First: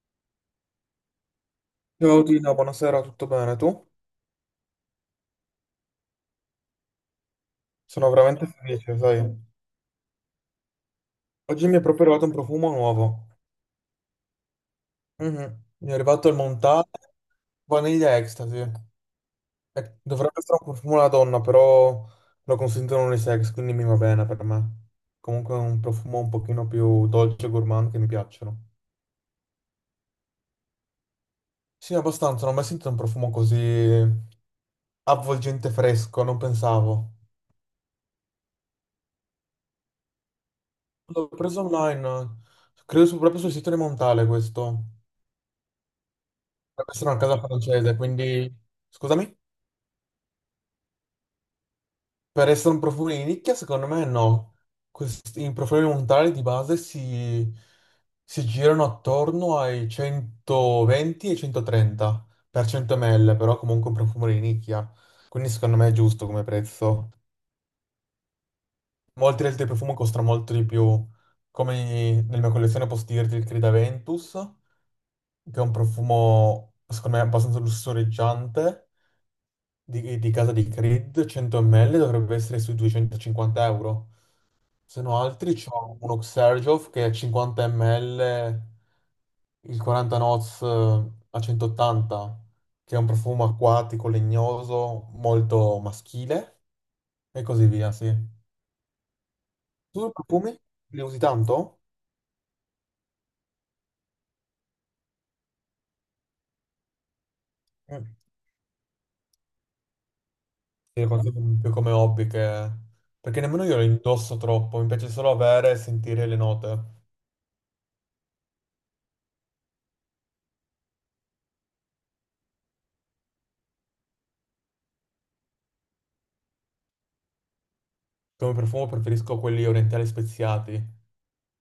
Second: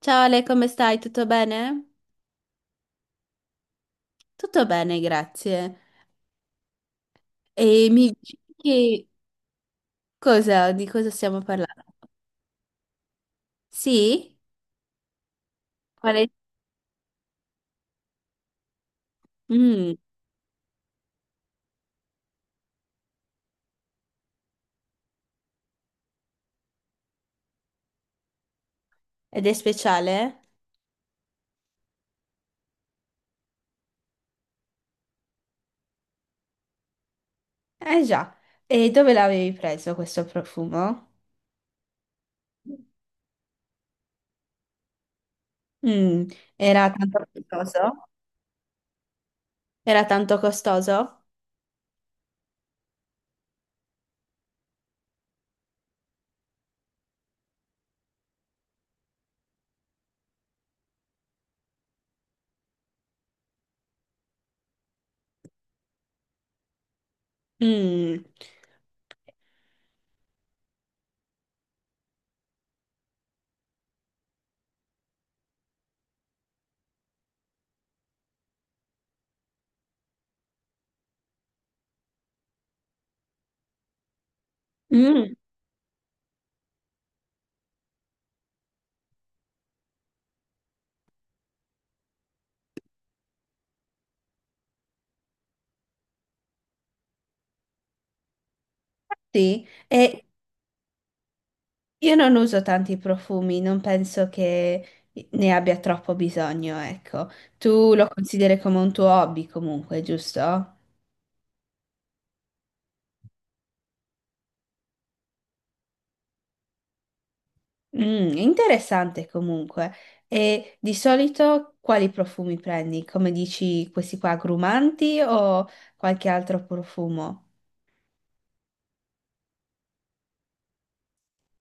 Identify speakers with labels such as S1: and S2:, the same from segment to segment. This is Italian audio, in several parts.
S1: Ciao Ale, come stai? Tutto bene?
S2: Ciao Tina, buonasera, tutto bene? Tu?
S1: Tutto bene, grazie. E
S2: Sono
S1: mi dici
S2: veramente felice,
S1: che
S2: sai.
S1: cosa, di cosa stiamo
S2: Oggi mi è
S1: parlando?
S2: proprio arrivato un profumo nuovo.
S1: Sì?
S2: Mhm. Mi è
S1: Qual
S2: arrivato
S1: è?
S2: il Montale Vaniglia Ecstasy.
S1: Mm,
S2: E dovrebbe essere un profumo alla donna, però lo consentono unisex, quindi mi va bene per me. Comunque è un profumo un pochino più dolce e gourmand che mi piacciono.
S1: ed è speciale?
S2: Sì, abbastanza, non ho mai sentito un profumo così avvolgente fresco, non pensavo.
S1: Eh già. E dove l'avevi preso questo profumo?
S2: L'ho preso online, credo proprio sul sito di Montale questo.
S1: Mm,
S2: Per
S1: era
S2: essere una
S1: tanto
S2: casa francese,
S1: costoso?
S2: quindi... Scusami?
S1: Era tanto costoso?
S2: Per essere un profumo di nicchia, secondo me no. Questi, i profumi montali di base si girano attorno ai 120 e 130 per 100 ml, però comunque un profumo di nicchia. Quindi secondo me è giusto come prezzo.
S1: Mm.
S2: Molti altri profumi costano molto di più. Come nella mia collezione posso dirti il Creed Aventus, che è un profumo, secondo me, abbastanza lussureggiante di casa di Creed 100 ml dovrebbe essere sui 250 euro. Se no
S1: Mm,
S2: altri c'è uno Xerjof che è 50 ml, il 40 Noz a 180, che è un profumo acquatico, legnoso, molto maschile e così via, sì.
S1: sì.
S2: Tu i
S1: E
S2: profumi li usi tanto?
S1: io non uso tanti profumi, non penso che ne abbia troppo bisogno, ecco. Tu
S2: Mm.
S1: lo consideri come un tuo hobby comunque, giusto?
S2: Li consumi più come hobby che... Perché nemmeno io li indosso troppo, mi piace solo avere e sentire le note.
S1: Mm, interessante comunque. E di solito quali profumi prendi? Come dici, questi qua agrumanti o qualche altro profumo?
S2: Come profumo preferisco quelli orientali speziati.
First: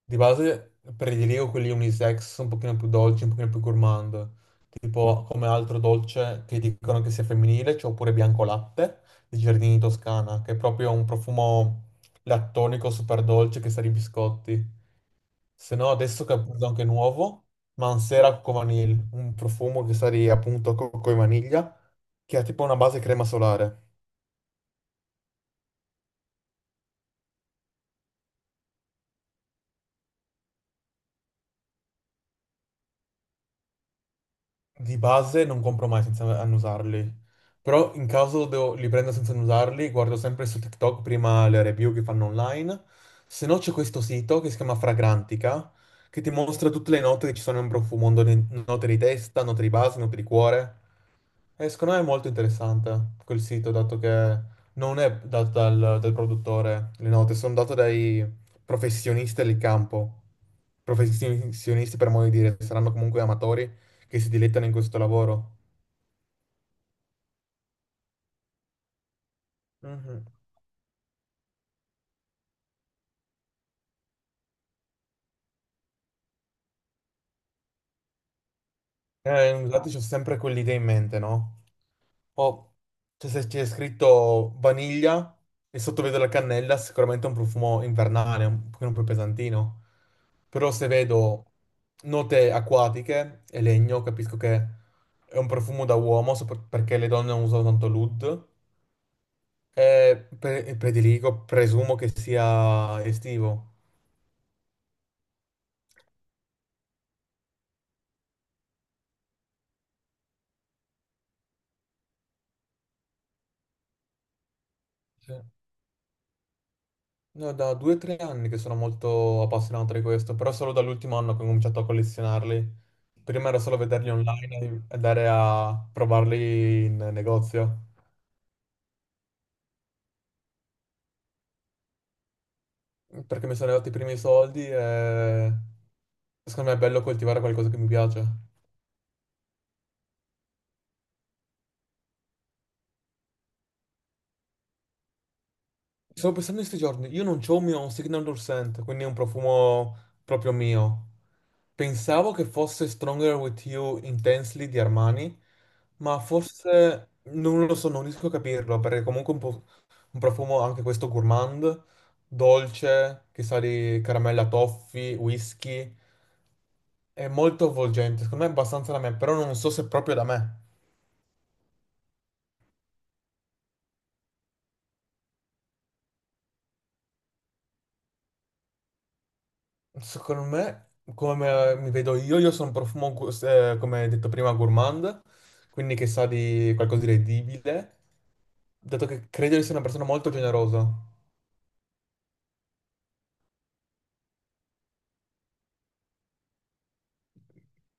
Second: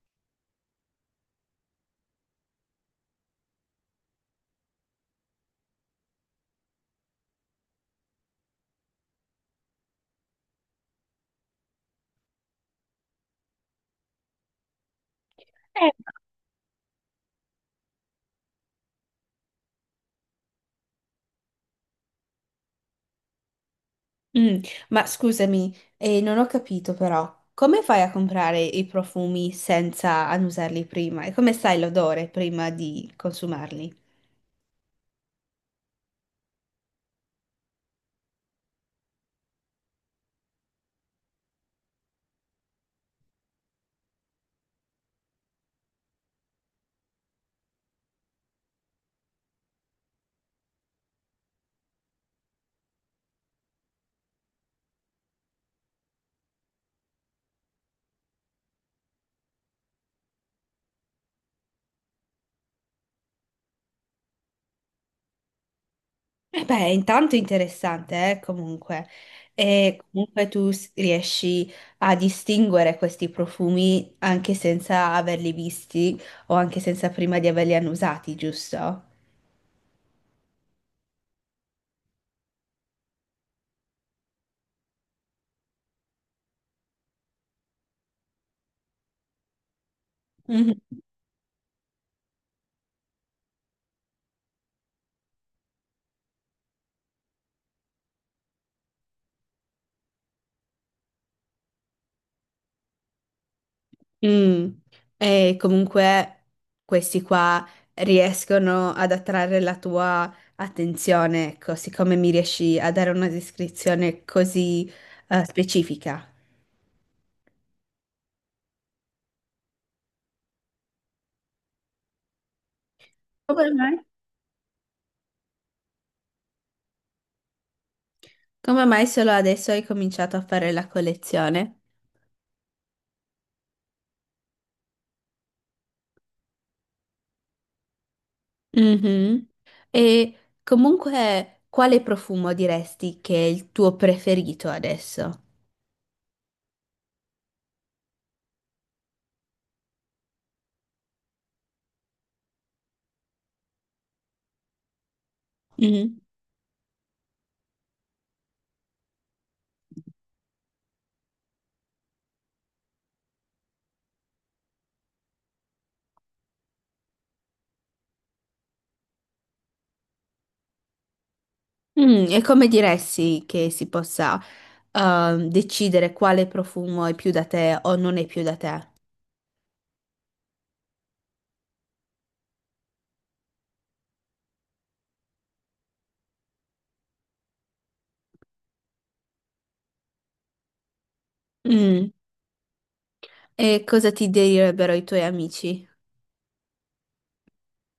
S2: Di base prediligo quelli unisex un pochino più dolci, un pochino più gourmand, tipo come altro dolce che dicono che sia femminile, c'è oppure bianco latte di Giardini Toscana, che è proprio un profumo lattonico super dolce che sa di biscotti. Se
S1: Eh,
S2: no adesso che appunto anche nuovo, Mansera Cocco Vanille, un profumo che sa di appunto cocco e vaniglia, che ha tipo una base crema solare.
S1: Mm, ma scusami, non ho capito però, come fai a comprare i profumi senza annusarli prima? E come sai l'odore prima di consumarli?
S2: Di base non compro mai senza annusarli, però in caso li prendo senza annusarli, guardo sempre su TikTok prima le review che fanno online, se no c'è questo sito che si chiama Fragrantica, che ti mostra tutte le note che ci sono in profumo, note di testa, note di base, note di cuore. E secondo me è molto interessante quel sito, dato che non è dato dal produttore le note, sono date dai professionisti del campo. Professionisti, per modo di dire, saranno comunque amatori che si dilettano in questo lavoro.
S1: Eh beh, intanto è interessante, comunque. E
S2: Mhm.
S1: comunque tu s- riesci a distinguere questi profumi anche senza averli visti o anche senza prima di averli annusati, giusto?
S2: Infatti c'ho sempre quell'idea in mente, no? Oh, cioè, se c'è scritto vaniglia e sotto vedo la cannella, sicuramente è un profumo invernale, un pochino più pesantino. Però
S1: Mhm.
S2: se vedo note acquatiche e legno, capisco che è un profumo da uomo, perché le donne non usano tanto l'oud, e prediligo, presumo che sia estivo.
S1: Mm. E comunque questi qua riescono ad attrarre la tua attenzione, ecco, siccome mi riesci a dare una descrizione così,
S2: Sì.
S1: specifica.
S2: No, da due o tre anni che sono molto appassionato di questo, però solo dall'ultimo anno che ho cominciato a collezionarli. Prima era
S1: Come
S2: solo
S1: mai?
S2: vederli online e andare a provarli in negozio,
S1: Come mai solo adesso hai cominciato a fare la collezione?
S2: perché mi sono arrivati i primi soldi e secondo me è bello coltivare qualcosa che mi piace.
S1: Mhm. E comunque, quale profumo diresti che è il tuo preferito adesso?
S2: Stavo pensando in questi giorni, io non c'ho un mio Signature Scent, quindi è un profumo proprio mio. Pensavo che fosse Stronger With You Intensely di Armani,
S1: Mhm.
S2: ma forse non lo so, non riesco a capirlo, perché comunque è un, un profumo anche questo gourmand, dolce, che sa di caramella toffee, whisky. È molto avvolgente, secondo me è abbastanza da me, però non so se è proprio da me.
S1: Mm, e come diresti che si possa decidere quale profumo è più da te o non è più da te?
S2: Secondo me, come mi vedo io sono un profumo, come detto prima, gourmand, quindi che sa di qualcosa di edibile, dato che credo di essere una persona molto generosa.
S1: Mm. E cosa ti direbbero i tuoi amici?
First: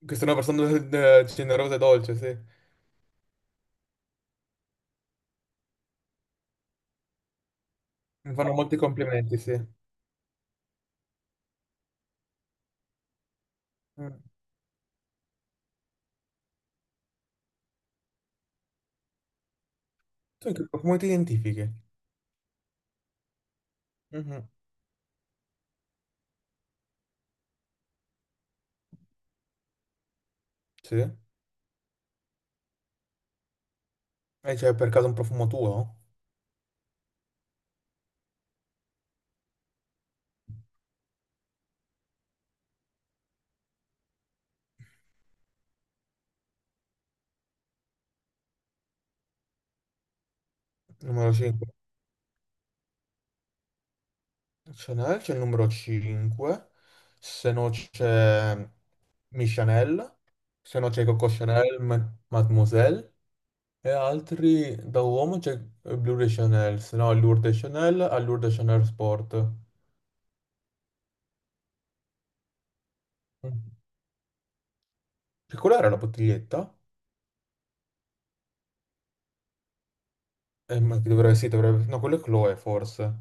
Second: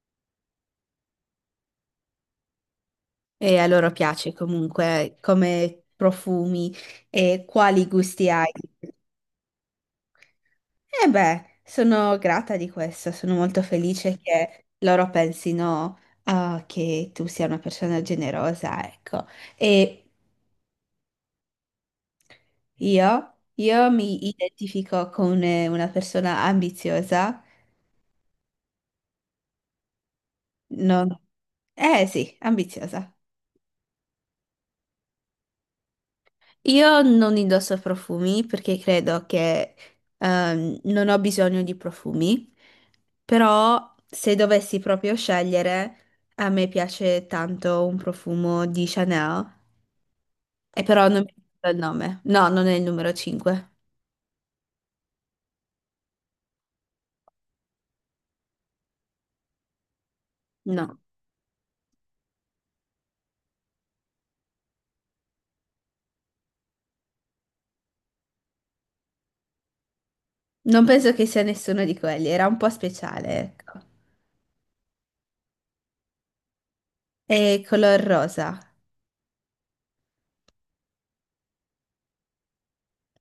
S2: Che sono una persona generosa e dolce, sì.
S1: E a loro piace comunque come profumi e quali gusti
S2: Mi
S1: hai?
S2: fanno molti complimenti, sì.
S1: E beh, sono grata di questo, sono molto
S2: Mm.
S1: felice che loro pensino, ah, che tu sia una persona generosa, ecco. E
S2: Tu in che profumo ti identifichi?
S1: io mi
S2: Mhm.
S1: identifico con una persona ambiziosa,
S2: Sì.
S1: non... Eh sì, ambiziosa.
S2: E c'è per caso un profumo tuo?
S1: Io non indosso profumi perché credo che non ho bisogno di profumi, però se dovessi proprio scegliere, a me piace tanto un profumo di Chanel. E però non mi
S2: Numero 5.
S1: ricordo il nome. No, non è il numero 5.
S2: Chanel, c'è il numero 5. Se no c'è Mi Chanel. Se no
S1: No.
S2: c'è Coco Chanel, Mademoiselle. E altri da uomo c'è Blue de Chanel. Se no Allure de Chanel, Allure de Chanel Sport.
S1: Non penso che sia nessuno di quelli. Era un po' speciale,
S2: Mm.
S1: ecco.
S2: Che quella era la bottiglietta?
S1: E color rosa.
S2: Ma che dovrebbe, sì, dovrebbe... No, quello è Chloe, forse.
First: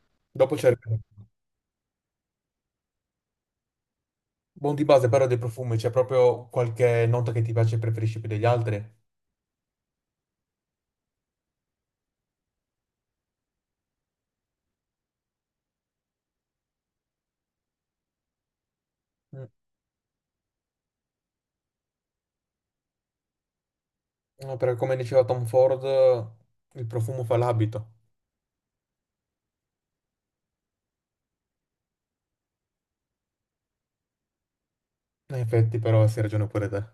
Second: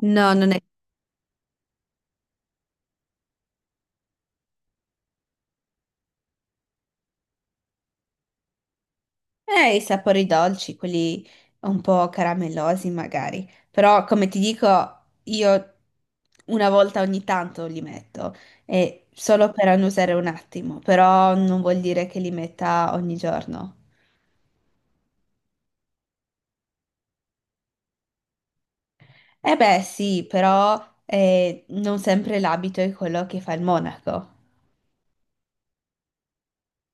S1: No, non
S2: Dopo
S1: è...
S2: c'è... Buon di base, però dei profumi, c'è proprio qualche nota che ti piace e preferisci più degli altri?
S1: I sapori dolci, quelli un po' caramellosi magari. Però, come ti dico, io una volta ogni tanto li metto. E solo per annusare un attimo. Però non vuol dire che li metta ogni giorno.
S2: No, perché come diceva Tom Ford, il profumo fa l'abito.
S1: Eh beh, sì, però non sempre l'abito è quello che fa il monaco.
S2: In effetti, però, sì, hai ragione pure te.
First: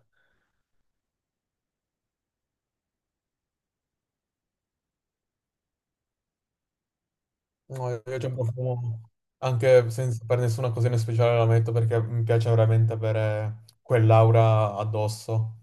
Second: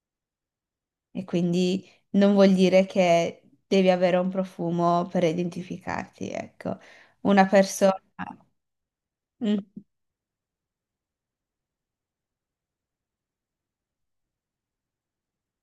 S1: E quindi non vuol dire che devi avere un profumo per identificarti, ecco. Una
S2: No,
S1: persona...
S2: io c'ho un profumo,
S1: Mm.
S2: anche senza, per nessuna occasione speciale la metto perché mi piace veramente avere quell'aura addosso.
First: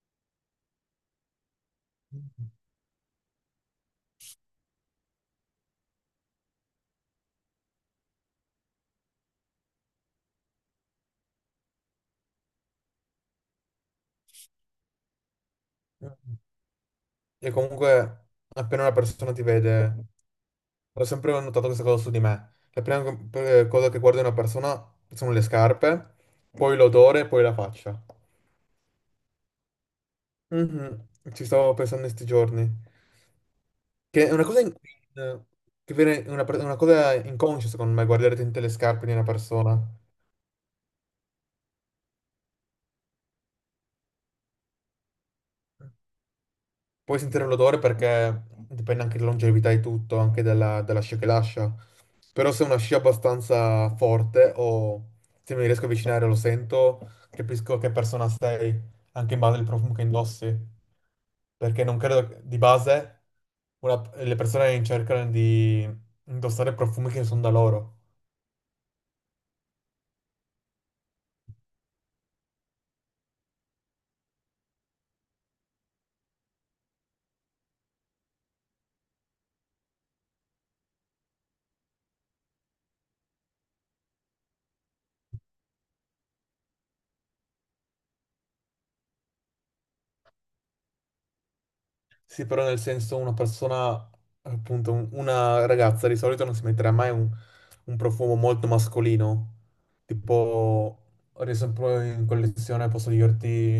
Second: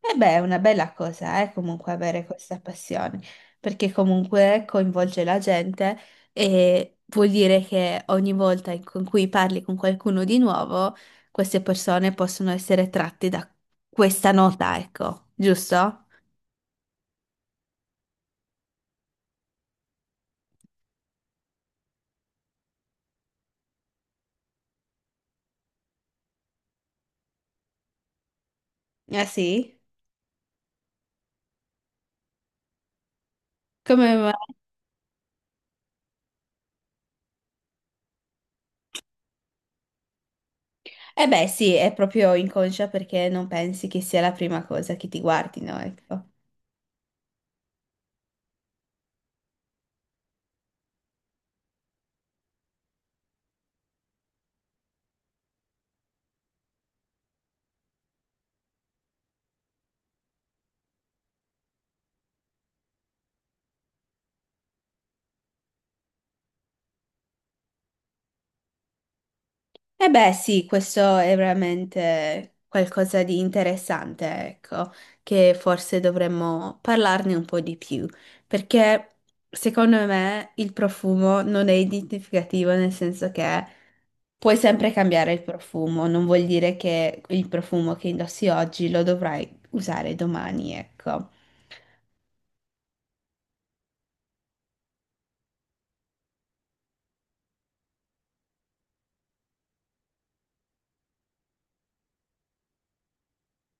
S1: E beh, è una bella cosa, comunque avere questa passione, perché comunque coinvolge la gente e vuol dire che ogni volta in con cui parli con qualcuno di nuovo, queste persone possono essere tratte da questa nota, ecco, giusto?
S2: E comunque, appena una persona ti vede, ho sempre notato questa cosa su di me. La prima cosa che guardo in una persona sono le scarpe, poi l'odore, poi la faccia.
S1: Ah sì?
S2: Mhm. Ci stavo pensando in questi giorni. Che
S1: Come
S2: è una cosa, è una, è una cosa inconscia, secondo me, guardare dentro le scarpe di una persona.
S1: eh beh, sì, è proprio inconscia perché non pensi che sia la prima cosa che ti guardino, ecco.
S2: Puoi sentire l'odore perché dipende anche dalla longevità e tutto, anche dalla scia che lascia. Però se è una scia abbastanza forte o se mi riesco a avvicinare lo sento, capisco che persona sei, anche in base al profumo che indossi. Perché non credo di base le persone cercano di indossare profumi che sono da loro.
S1: Eh beh, sì, questo è veramente qualcosa di interessante, ecco, che forse dovremmo parlarne un po' di più, perché secondo me il profumo non è identificativo nel senso che puoi sempre cambiare il profumo, non vuol dire che il profumo che indossi oggi lo dovrai usare domani, ecco.
S2: Sì, però nel senso una persona, appunto, una ragazza di solito non si metterà mai un profumo molto mascolino. Tipo, ad esempio in collezione posso dirti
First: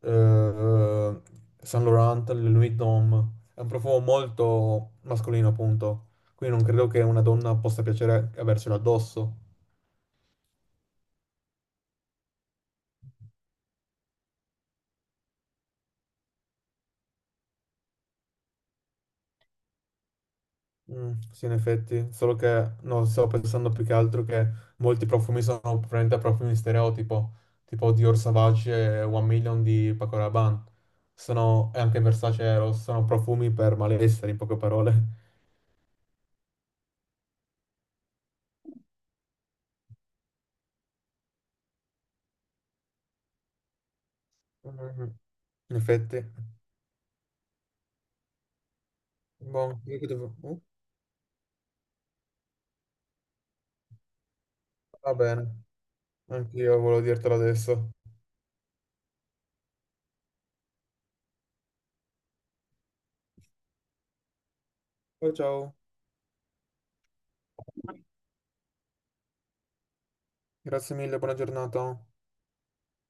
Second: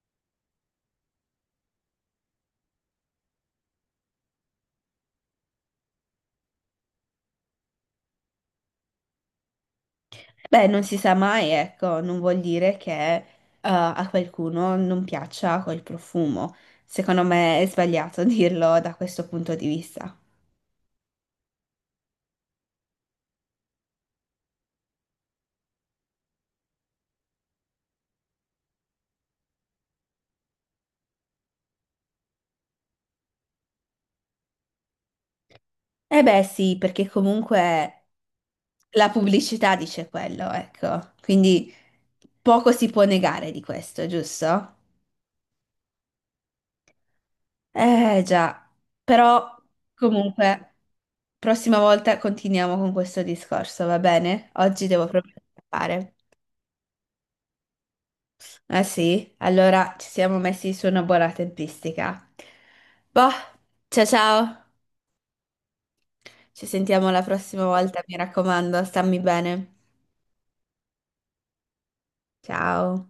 S2: eh, Saint Laurent, le Louis Vuitton. È un profumo molto mascolino, appunto. Quindi non credo che una donna possa piacere avercelo addosso.
S1: Beh, non si sa mai, ecco, non vuol dire che a qualcuno non piaccia quel profumo. Secondo me è sbagliato dirlo da questo punto di vista.
S2: Mm, sì, in effetti, solo che no, stavo pensando più che altro che molti profumi sono probabilmente profumi stereotipo, tipo Dior Sauvage e One Million di Paco Rabanne, sono, e anche Versace Eros, sono profumi per malessere, in poche parole.
S1: Eh beh, sì, perché comunque la pubblicità dice quello, ecco. Quindi poco si può negare di questo, giusto?
S2: Mhm. In effetti,
S1: Eh già, però
S2: boh, io che
S1: comunque prossima volta continuiamo con questo discorso, va bene? Oggi devo
S2: va
S1: proprio
S2: bene,
S1: scappare.
S2: anch'io volevo dirtelo adesso.
S1: Ah sì, allora ci siamo messi su una buona tempistica. Boh, ciao ciao,
S2: Ciao ciao,
S1: ci sentiamo la prossima volta, mi raccomando, stammi bene.
S2: grazie mille, buona giornata.
S1: Ciao.